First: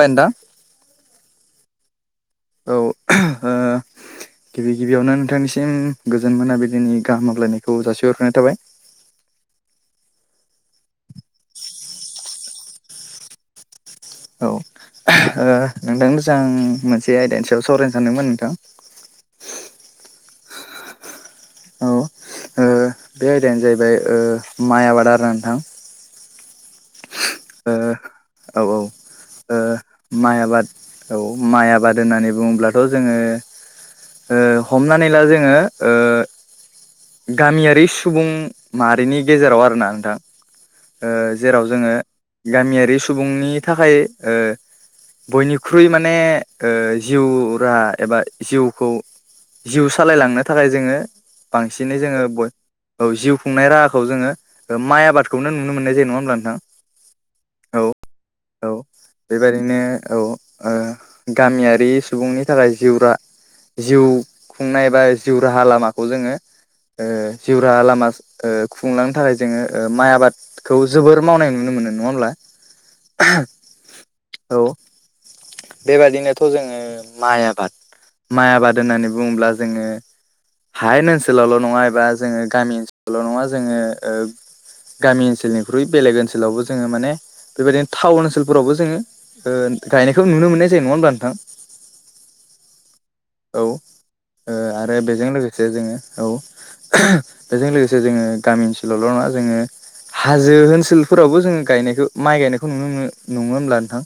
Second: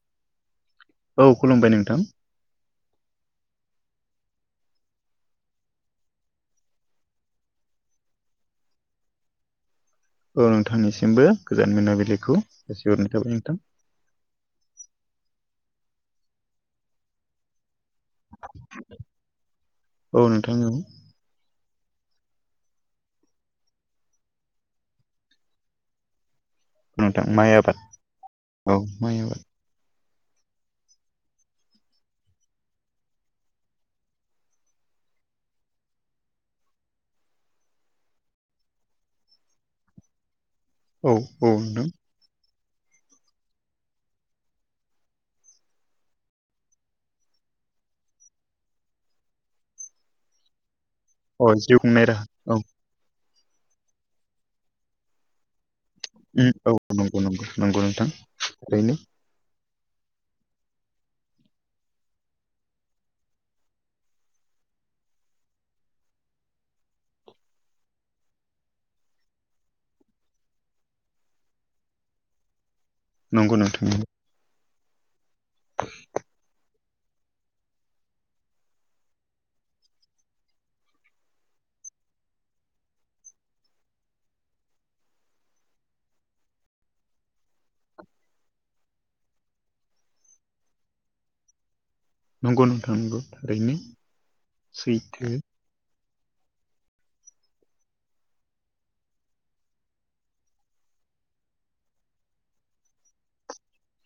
बाय ओनथां औ खुलुमबाय नोंथां औ ओ गिबि गिबियावनो नोंथांनिसिम गोजोन मोनाबिलिनि गाहाम हामलायनायखौ जासिहरखानाय थाबाय औ नोंथांनिसिमबो गोजोन मोनाबिलिखौ जासिहरनाय थाबाय नोंथां औ ओ नोंथांजोंसो आं मोनसे आयदानि सायाव सावराय सानदोंमोन नोंथां औ नोंथां औ औ ओ बे आयदायानो जाहैबाय ओ माइ आबाद आरोना नोंथां नोंथां माइ आबाद औ माइ आबाद माइ आबाद औ माइ आबाद होननानै बुङोब्लाथ' जोङो ओ हमनानै ला जोङो ओ गामियारि सुबुं माहारिनि गेजेराव आरोना नोंथां ओ औ औ जेराव नोंथां जोङो गामियारि सुबुंनि थाखाय ओ बयनिख्रुइ माने ओ जिउ राहा एबा जिउखौ जिउ सालायलांनो थाखाय जोङो अ जिउ बांसिनै खुंनाय राहा जोङो औ औ जिउ खुंनाय राहाखौ जोङो माइ आबादखौनो नुनो मोननाय जायो नङा होमब्ला उम नोंथां औ नंगौ नंगौ नंगौ नोंथां थारैनो बेबायादिनो औ ओ गामियारि सुबुंनि थाखाय जिउ रा जिउ खुंनाय बा जिउ राहा लामाखौ जोङो ओ जिउ राहा लामा ओ खुंलांनो थाखाय जोङो माइ आबाद खौ जोबोर मावनाय नुनो मोनो नङाहोनब्ला नंगौ नोंथां नोंगौ औ बेबादिनोथ' जोङो माइ आबाद माइ आबाद होननानै बुङोब्ला जोङो हायेन ओनसोलावल' नङा एबा जोङो गामि ओनसोलावल' नङा जोङो ओ गामि ओनसोलनिख्रुइ बेलेग ओनसोलावबो जोङो माने बेबायदिनो टाउन ओनसोलफोरावबो जोङो ओ गायनायखौ नुनो मोननाय जायो नङा होमब्ला नोंथां नंगौ नोंथां नंगौ औ ओ थारैनो आरो बेजों सैथो लोगोसे जोङो औ बेजों लोगोसे जोङो गामि ओनसोलावल' नङा जोङो हाजो ओनसोलफोरावबो जोङो गायनायखौ माइ गायनायखौ नुनो मोनो नङा होमब्ला नोंथां?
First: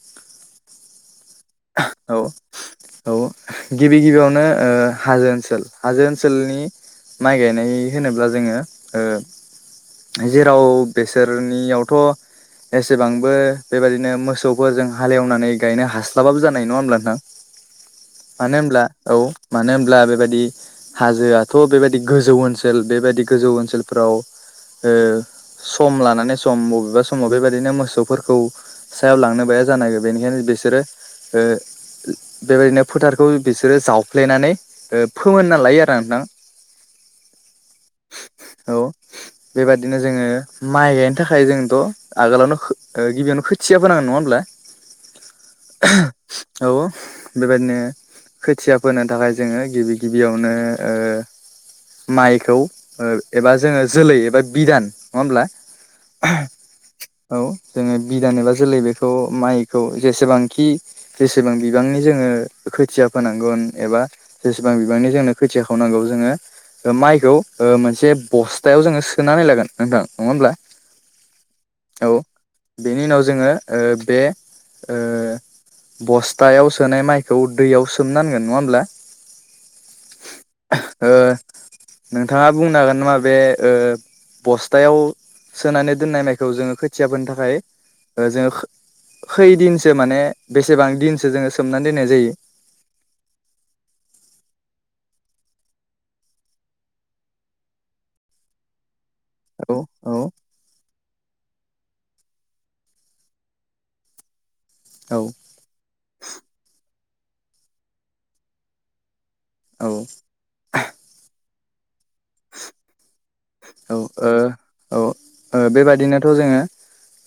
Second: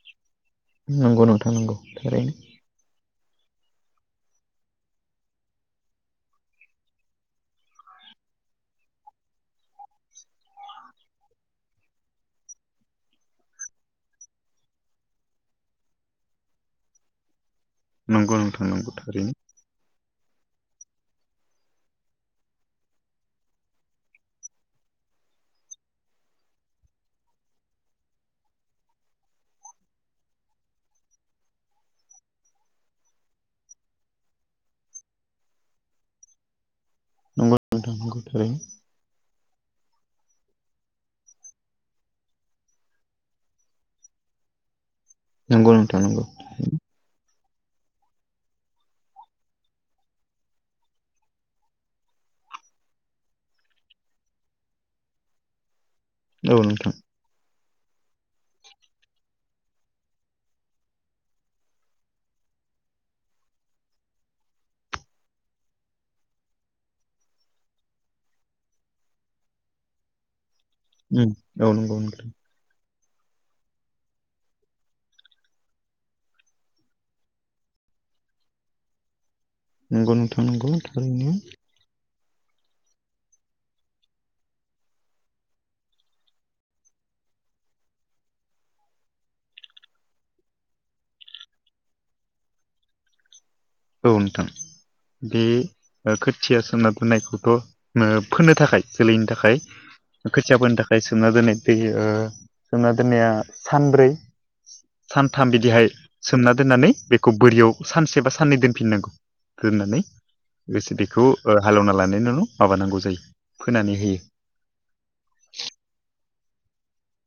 नंगौ नोंथां नंगौ औ थारैनो। औ गिबि गिबियावनो ओ हाजो ओनसोल हाजो ओनसोलनि माइ गायनाय होनोब्ला जोङो ओ जेराव बेसोरनियावथ' एसेबांबो बेबायदिनो मोसौफोरजों हालेवनानै गायनो हास्लाबाबो जानाय नङा होमब्ला नोंथां? नंगौ मानो नोंथां होनब्ला नंगौ औ थारैनो मानो होनब्ला बेबायदि हाजोआथ' बेबायदि गोजौ ओनसोल बेबायदि गोजौ ओनसोलफोराव ओ सम लानानै सम मबेबा समाव बेबादिनो मोसौफोरखौ सायाव लांनोबो हाया जानाय बेनिखायनो बिसोरो ओ बेबायदिनो फोथारखौ बिसोरो जावफ्लेनानै ओ फोमोनना लायो आरो नोंथां। [inaudible] नंगौ नोंथां नंगौ थारैनो। औ बेबादिनो जोङो माइ गायनो थाखाय जोंथ' आगोलावनो खो ओ गिबियावनो खोथिया फोनांगोन नङा होमब्ला? नंगौ नोंथां नंगौ औ बेबायदिनो खोथिया फोनो थाखाय जोङो गिबि गिबियावनो ओ माइखौ ओ एबा जोङो जोलै एबा बिदान नङा होमब्ला? औ नोंथां। औ जोङो बिदान एबा जोलै बेखौ माइखौ जेसेबां खि जेसेबां बिबांनि जोङो खोथिया फोनांगन एबा जेसेबां बिबांनि जोंनो खोथियाखौ नांगौ जोङो ओ माइखौ ओ मोनसे बस्थायाव जोङो सोनानै लागोन नोंथां नङा होमब्ला? उम औ नंगौ नोंथां। बेनि उनाव जोङो ओ बे ओ बस्थायाव सोनाय माइखौ दैयाव सोमनांगोन नङा होमब्ला? नंगौ नोंथां नंगौ ओ थारैनो। नोंथाङा बुंनो हागोन नामा बे ओ बस्थायाव सोनानै दोननाय माइखौ जोङो खोथिया फोनो थाखाय ओ जोङो खैदिनसो माने बेसेबां दिनसो जोङो सोमनानै दोननाय जायो? औ नोंथां। बे ओ खोथिया सोमना दोननायखौथ' फोनो थाखाय जोलैनि थाख खाय औ औ खोथिया फोनो थाखाय सोमना दोननाय दै ओ सोमना दोननाया सानब्रै औ सानथाम बिदिहाय सोमना दोननानै बेखौ बोरियाव सानसे बा साननै दोनफिननांगौ। दोननानै लोगोसे बेखौ ओ हालेवना [unintelligible] माबानांगौ जायो। फोनानै औ होयो। ओ औ ओ बेबादिनोथ' जोङो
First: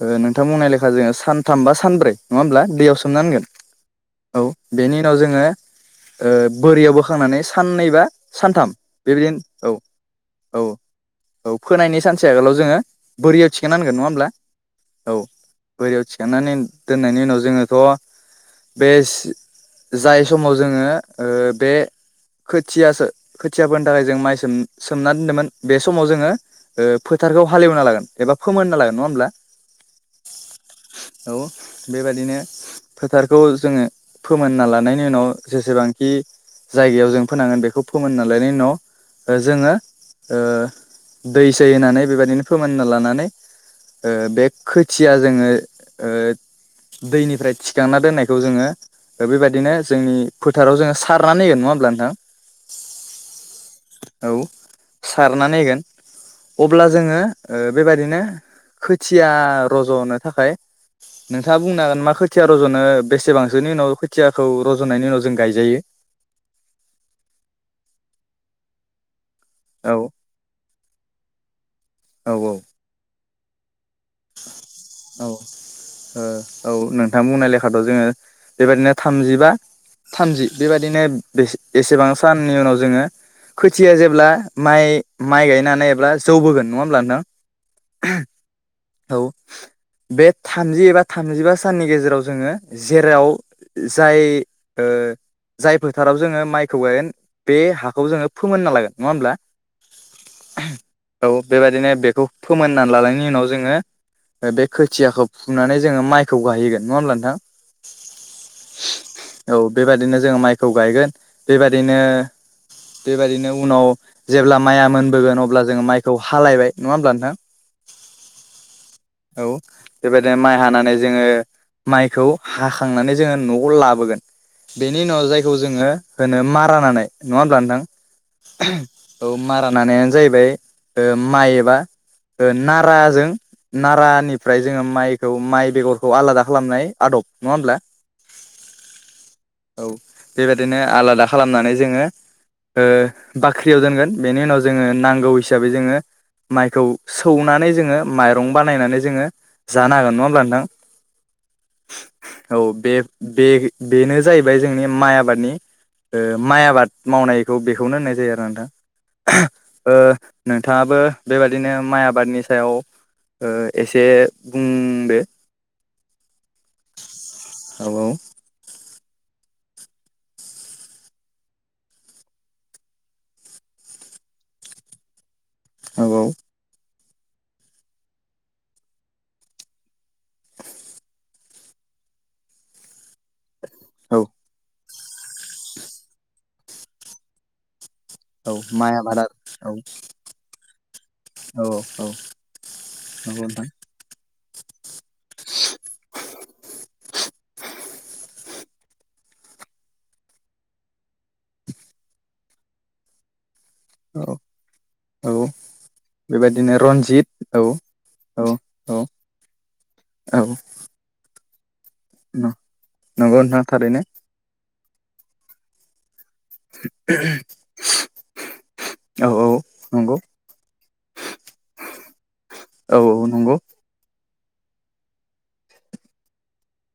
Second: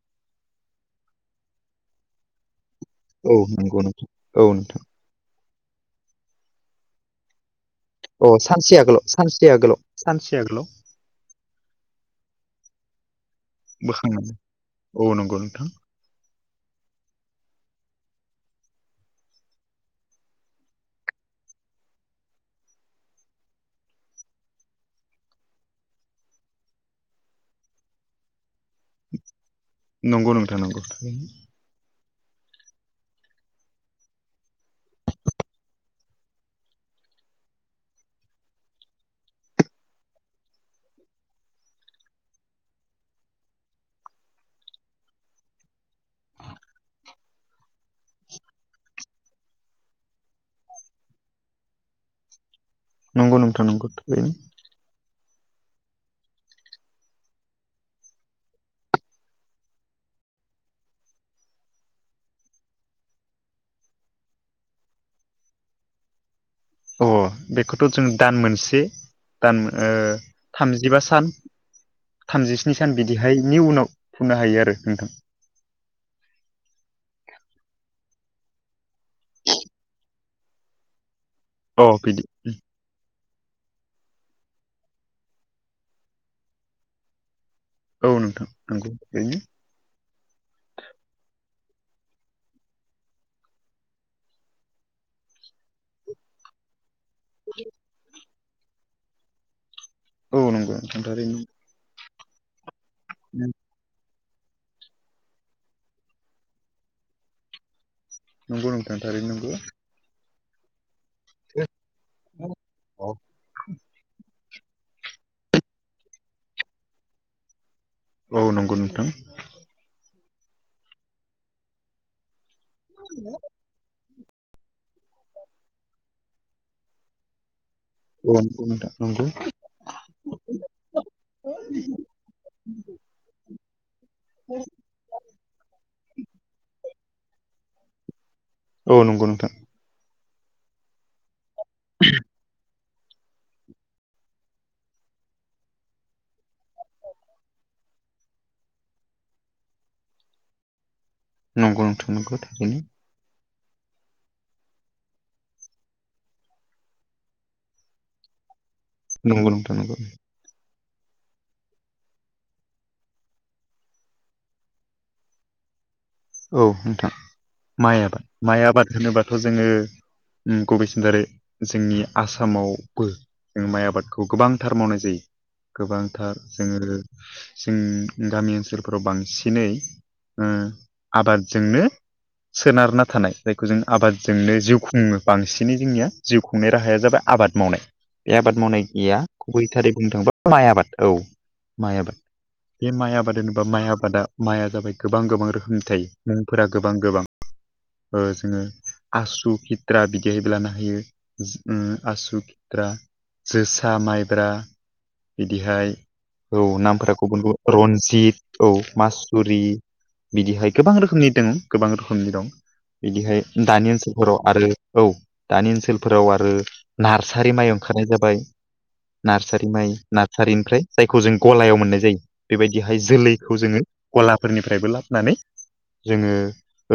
ओ नोंथां बुंनाय लेखा जोङो सानथाम बा सानब्रै नङा होमब्ला दैयाव सो औ सोमनांगोन नंगौ नोंथां औ नोंथां बेनि उनाव जोङो ओ बोरियाव बोखांनानै साननैबा अ सानसे आगोलाव सानसे आगोलाव सानसे औ आगोलाव। औ फोनायनि सानसे आगोलाव जोङो बोरियाव थिखोनानगोन नङा होमब्ला? बोखांनानै औ। नंगौ नोंथां बोरियाव थिखांनानै दोननायनि उनाव जोङोथ' बेस जाय समाव जोङो ओ बे खोथियासो खोथिया फोनो थाखाय जों माइ सोम सोमना दोनदोंमोन बेस समाव जोङो ओ फोथारखौ हालेवना लागोन एबा फोमोनना लागोन। नङा होमब्ला नंगौ नोंथां नंगौ थारैनो। औ बेबादिनो फोथारखौ जोङो फोमोनना लानायनि उनाव जेसेबांखि जायगायाव जों फोनांगोन बेखौ फोमोनना लानायनि उनाव ओ जोङो ओ दै सै होनानै बेबायदिनो फोमोनना लानानै ओ बे खोथिया जोङो ओ दैनिफ्राय थिखांना दोननायखौ जोङो ओ बेबायदिनो जोंनि फोथाराव जोङो सारनानै होगोन नङा होमब्ला नोंथां? नंगौ नोंथां नंगौ थारैनो। औ सारनानै होगोन अब्ला जोङो बेबादिनो खोथिया रज'नो थाखाय नोंथाङा बुंनो हागोन मा खोथिया रज'नो बेसेबांसोनि उनाव खोथियाखौ रज'नायनि उनाव जों गायजायो। अ बेखौथ' जों दान मोनसे दान ओ औ थामजिबा सान औ थामजिस्नि सान बिदिहायनि उनाव फुनो हायो आरो नोंथां। औ ओ औ नोंथां बुंनाय लेखाथ' जोङो बेबायदिनो थामजिबा थामजि बेबादिनो बेसे अ एसेबां बिदि साननि उनाव जोङो खोथिया जेब्ला माइ-माइ गायनो हानाय ब्ला जौबोगोन नङा होमब्ला नोंथां? औ नोंथां नंगौ औ ओरैनो बे थामजि एबा थामजिबा साननि गेजेराव जोङो जेराव जाय ओ जाय फोथाराव जोङो माइखौ गायगोन बे हाखौ जोङो फोमोनना लागोन नङा होमब्ला? औ नंगौ नोंथां औ थारैनो बेबायदिनो बेखौ फोमोनना लानायनि उनाव जोङो बे खोथियाखौ फुनानै जोङो माइखौ गायहैगोन नङा होमब्ला नोंथां? नंगौ नोंथां थारैनो औ नंगौ। बेबायदिनो जोङो माइखौ गायगोन बेबायदिनो- बेबायदिनो उनाव जेब्ला माइया मोनबोगोन अब्ला जोङो माइखौ हालायबाय नङा होमब्ला नोंथां औ नंगौ नोंथां। औ बेबायदिनो माइ हानानै जोङो माइखौ हाखांनानै जोङो न'आव लाबोगोन। बेनि उनाव जायखौ जोङो होनो मारा नानाय नङा होमब्ला नोंथां? औ नंगौ नोंथां नंगौ औ मारा नानायानो जाहैबाय माइ एबा नाराजों नारानिफ्राय जोङो माइखौ माइ बेगरखौ आलादा खालामनाय आदब नङा होमब्ला? ओम औ नंगौ नोंथां। औ बेबायदिनो आलादा खालामनानै जोङो ओ बाख्रियाव दोनगोन बेनि उनाव जोङो नांगौ हिसाबै जोङो माइखौ सौनानै जोङो माइरं बानायनानै जोङो जानो हागोन नङा होमब्ला नोंथां? नंगौ नोंथां नंगौ औ थारैनो। बे बे - बेनो जाहैबाय जोंनि माइ आबादनि ओ माइ आबाद मावनायखौ बेखौनो होननाय जायो आरो नोंथां। नंगौ नोंथां ओ नंगौ नोंथाङाबो बेबादिनो माइ आबादनि सायाव ओ एसे बुं औ नोंथां औ माइ औ आबाद माइ आबाद होनोबाथ' जोङो गुबै सिन दारै जोंनि आसामावबो जों माइ आबादखौ गोबांथार मावनाय जायो औ गोबांथार जोङो जों गामि ओनसोलफोराव बांसिनै ओ आबादजोंनो सोनारना थानाय जायखौ जों औ औ आबादजोंनो जिउ- खुङो बांसिनै जोंनिया जिउ खुंनाय राहाया जाबाय आबाद मावनाय बे औ आबाद माइ मावनायनिया आबादा गुबै औ थारै बुंनो थाङोबा माइ आबाद औ औ माइ औ आबाद बे माइ आबाद नंगौ होनोबा नोंथां माइ आबादा माइआ जाबाय गोबां गोबां रोखोमनि थायो मुंफोरा गोबां गोबां ओ जोङो आसु खिथ्रा बिदिेहायबो लानो हायो। उम आसु खिता जोसा औ माइब्रा। औ बिदिहाय। औ बेबायदिनो नामफोरा रन्जित गुबुन औ गुबुन रनजित औ मासुरि औ बिदिहाय गोबां रोखोमनि दङ गोबां रोखोमनि दं नंगौ बिदिहाय नोंथां दानि थारैनो ओनसोल फोराव आरो औ दानि ओनसोलफोराव आरो नारर्सारि माइ ओंखारनाय जाबाय। औ औ नार्सारि माइ नंगौ नार्सारिनिफ्राय जायखौ जों गलायाव मोननाय जायो। औ बेबायदिहाय औ नंगौ जोलैखौ जोङो गलाफोरनिफ्रायबो लाबनानै जोङो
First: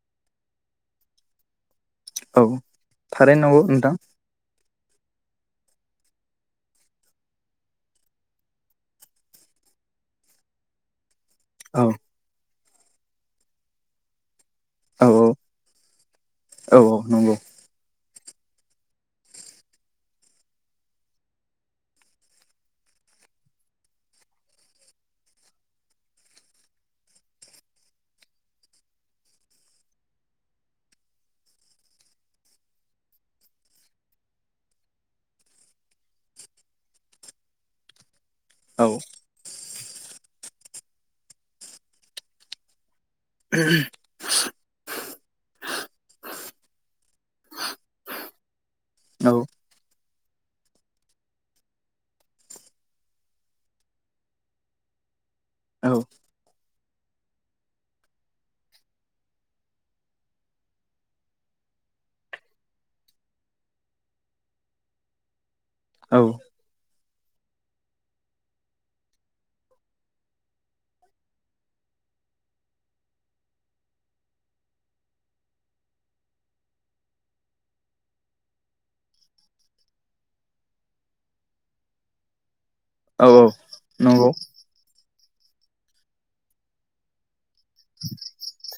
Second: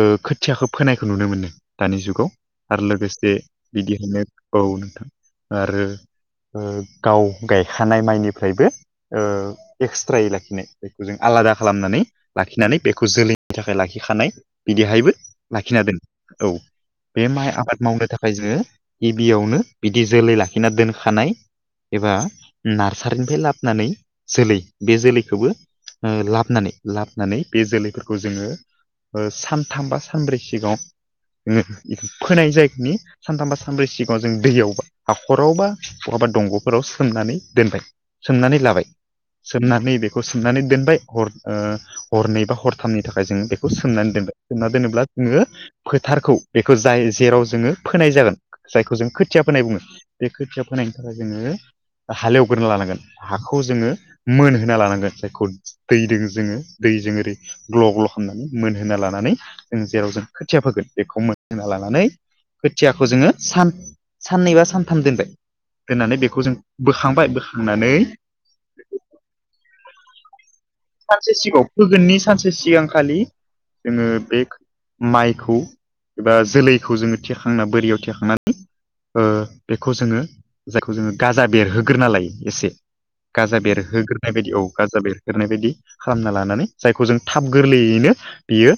ओ खोथियाखौ फोनायखौ नुनो मोनो दानि जुग गाव औ आरो लोगोसे थारैनो नंगौ नोंथां बिदिहायनो औ नोंथां आरो ओ गाव गायखानाय माइनिफ्रायबो ओ एक्सट्रायै लाखिनाय बेखौ जों आलादा औ खालामनानै लाखिनानै बेखौ जोलैनि थाखाय लाखिखानाय औ बिदिहायबो औ लाखिनादोन औ बे माइ आबाद मावनो थाखाय जोङो गिबियावनो बिदि जोलै लाखिना दोनखानाय एबा नार्सारिनिफ्राय लाबोनानै जोलै बे जोलैखौबो ओ लाबनानै लाबोनानै बे जोलै फोरख खौ जोङो ओ सानथाम बा सानब्रै सिगाङाव ङो फोनाय जायगानि। सानथामबा सानब्रै सिगाङाव जों दैयावबा हाखराव बा बहाबा दंग फोराव सोमनानै दोनबाय। सोमनानै लाबाय औ सोमनानै बेखौ सोमनानै दोनबाय हर ओ बेखौ हरनैबा हर थामनि थाखाय जों बेखौ सोमनानै दोनबाय सोंमना दोनोब्ला जोङो फोथारखौ बेखौ जाय जेराव जोङो फोनाय जागोन जायखौ जोंओ औ खोथिया फोनाय बुङो। बे खोथिया फोनायनि थाखाय जोङो। हालेवग्रोना लानांगोन हाखौ जोङो मोनहोना लानांगोन जाय खौ औ दैदों जोङो दैजों ओरै ग्ल ग्ल खालामनानै मोनहोना लानानै जों जेराव जों खोथिया फोगोन बेखौ मोनहोना लानानै खोथियाखौ जोङो सान साननै बा सानथाम दोनबाय। दोननानै औ बेखौ जों बोखांबाय बोखांनानै सानसे सिगाङाव फोगोननि सानसे सिगांखालि जोङो बे खो माइखौ एबा जोलैखौ जोङो थेखांना एबा बोरियाव थेखांनानै ओ बेखौ जोङो जायखौ जोङो गाजा बेरहोग्रोना लायो एसे गाजा नंगौ बेरहोग्रोनाय बायदि औ गाजा बेरह्रोग्रोनाय बायदि खालामना लानानै जायखौ जों थाब गोरलैयैनो बियो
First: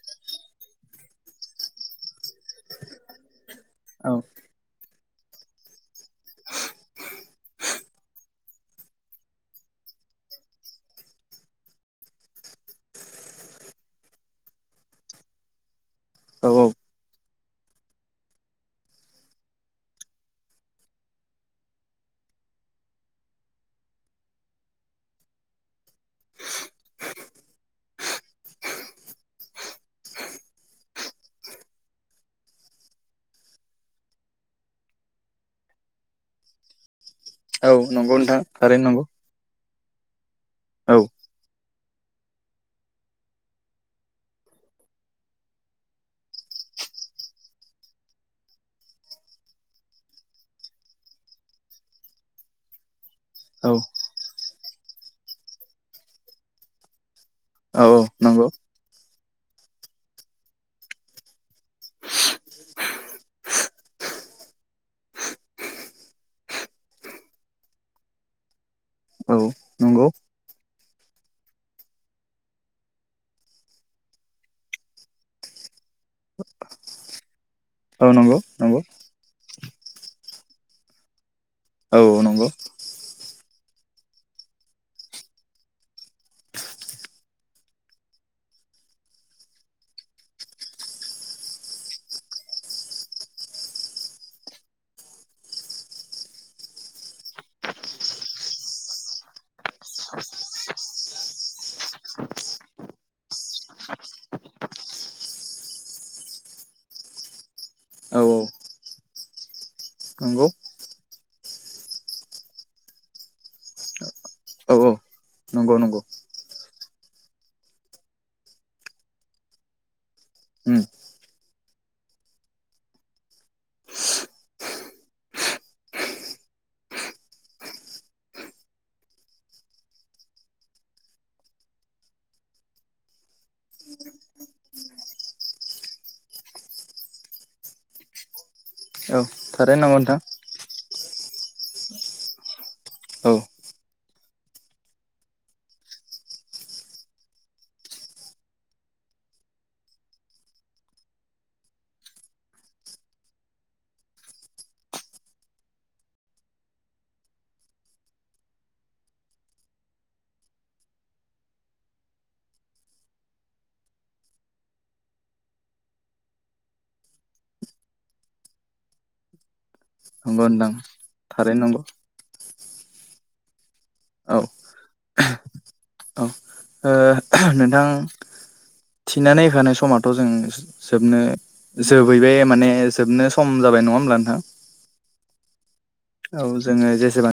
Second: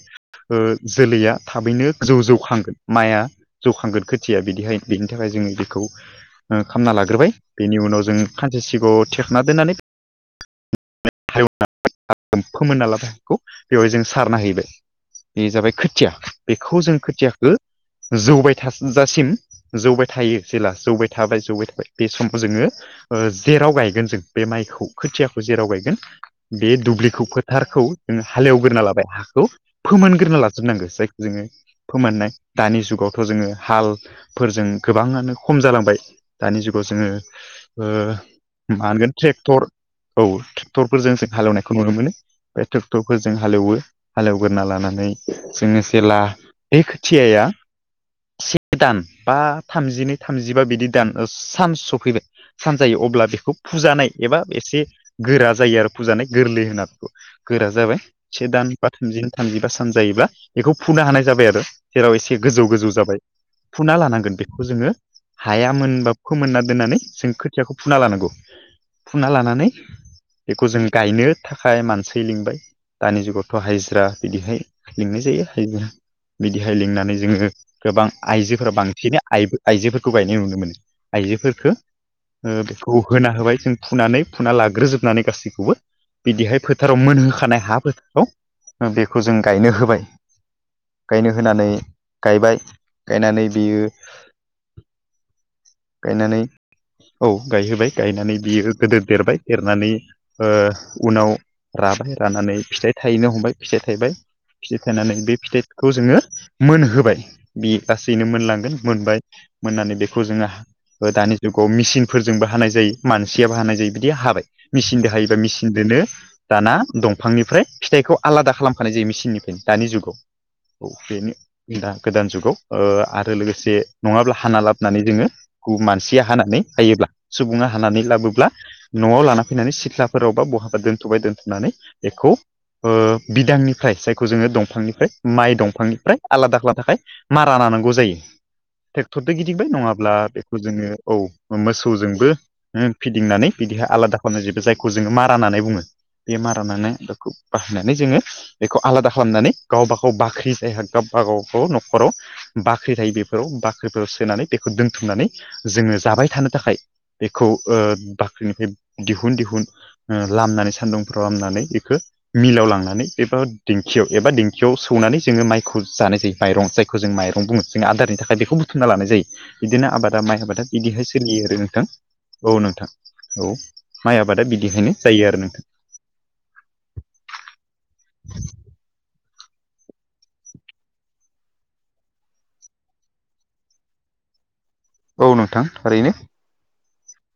ओ जोलैया थाबैनो जौ जौखांगोन माइआ जौखांगोन औ खोथिया बिदिहाय बेनि थाखाय जोङो बेखौ ओ खामना लाग्रोबाय बेनि उनाव जों खानसे सिगाङाव थेखांना दोननानै हायाव फोमोनना लाबाय हाखौ बेवहाय जोंओ सारना हैबाय बे जाबाय खो थिया औ औ बेखौ जों खोथियाखो जौबाय थाजासिम जौबाय थायो जेला जौबाय थाबाय जौबाय थाबाय बे समाव जोङो ओ जेराव गायगोन जों बे माइखौ खोथियाखौ जेराव गायगोन बे दुब्लिखौ फोथारखौ जोङो हालेवग्रोना लाबाय हाखौ फोमोनग्रोना लाजोबनांगो जायखौ जोङो फोमोननाय दानि जुगावथ जोङो हालफोरजों गोबाङानो खम जालांबाय। दानि जुगाव जोङो औ ओ नंगौ नोंथां थारैनो मा नंगौ होनगोन। ट्रेक्टर औ औ ट्रेक्टरफोरजोंसो हालेवनायखौ नुनो मोनो। बे ट्रेक्टरफोरजों हालेवो हालेवगोरना लानानै जोङो जेला। बे खोथियाया। से दान बा थामजिनै थामजिबा बिदि दान सान सफैबाय। सानजायो अब्ला बेखौ औ फुजानाय एबा एसे गोरा जायो आरोफ फुजानाय गोरलै होनना बेखौ गोरा औ जाबाय औ नंगौ से दान बा थामजि थामजिबा सान जायोब्ला बेखौ फुनो हानाय जाबाय आरो जेराव एसे गोजौ गोजौ जाबाय। फुना लानांगोन बेखौ जोङो। हाया मोनबा फोमोनना दोननानै जों खोथियाखौ फुना लानांगौ। फुना औ लानानै नंगौ बेखौ जों गायनो थाखाय मानसि लिंबाय। दानि जुगावथ' हायजिरा बिदिहाय लिंनाय जायो हायजिरा बिदिहाय लिंनानै जोङो। गोबां औ नंगौ आइजोफोरा नंगौ बांसिनै आइ आइजोफोरखौ गायनाय नुनो मोनो आइजोफोरखौ। औ नंगौ बेखौ होना होबाय जों फुनानै फुना लाग्रोजोबनानै गासैखौबो। बिदिहाय फोथाराव मोनहोखानाय हा फोथाराव बेखौ जों गायनो होबाय। गायनो होनानै गायबाय गायनानै बियो। गायनानै औ गायहोबाय गायनानै बियो गोदो देरबाय देरनानै। उनाव राबाय रानानै फिथाइ थायैनो हमबाय फिथाइ थायबाय। फिथाइ थनानै बे फिथाइखौ जोङो मोनहोबाय बे औ लाासैनो मोनलांगोन मोनबाय। मोननानै बेखौ नंगौ जोङो। दानि जुगाव मेसििनफोरजोंबो हानाय जायो मानसियाबो हानाय जायो बिदि हाबाय औ औ मेसििनजों हायो। ा नंगौ मेचिनजोंोननो। नंगौ दाना दंफांनिफ्राय फिथाइखौ आलादा खालामफानाय जायो मेसििननिफ्रायनो दानि जुगाव। उम औ बेनोा गोदान जुगाव आरो लोगोसे नङाब्ला हाना लाबोनानै जोङो। मानसिया हानानै हायोब्ला सुबुङा हानानै लाबोब्ला। न'आव लाना फैनानै सिख्लाफोरावबा बहाबा दोन्थ'बाय दोनथुमनानै बेखौ। बिदांनिफ्राय जायखौ जोङो दंफांनिफ्राय माइ दंफांनिफ्राय आलादा आलादा थाखाय। मारा लानांगौ जायो औ ट्रेक्टरद गिदिंबाय थारैनो नंगौ नङाब्ला नोंथां बेखौ। जोङो औ मोसौजोंबो। औ फिदिंनानै बिदिहाय आलादा खालामनायजोबो जायखौ जोङो मारा होननानै बुङो। बेमारानानै बेखौ बाहायनानै जोङो। बेखौ आलादा खालामनानै गावबा गाव बाख्रि जायहा गावब गाव गाव न'खराव। बाख्रि थायो बेफोराव। बाख्रिफोराव सोनानै बेखौ दोनथुमनानै जोङो जाबाय थानो थाखाय बेखौ बाख्रिनिफ्राय दिहुन दिहुन। लामनानै सान्दुंफ्राव लामनानै बेखौ। मिलाव लांनानै एबा दिंखियाव एबा दिंखियाव सौनानै जोङो माइखौ जानाय जायो माइरं जायो। जों माइरं बुङो जों आदारनि थाखाय बेखौ बुथुमना लानाय जायो बिदिनो आबाद। बा माइ नंगौ आबादा नोंथां बिदिहाय सोलियो आरो थारैनो नंगौ नोंथां। औ नोंथां औ माइ औ आबादा बिदिहायनो जायो आरो नोंथां। औ ओ। नोंथां थिनानै होखानाय समथ' जों जोबनो। जोबहैबाय माने जोबनो सम जाबाय नङा होमब्ला नोंथां। औ नोंथां थारैनो। औ जोङो जेसेबां।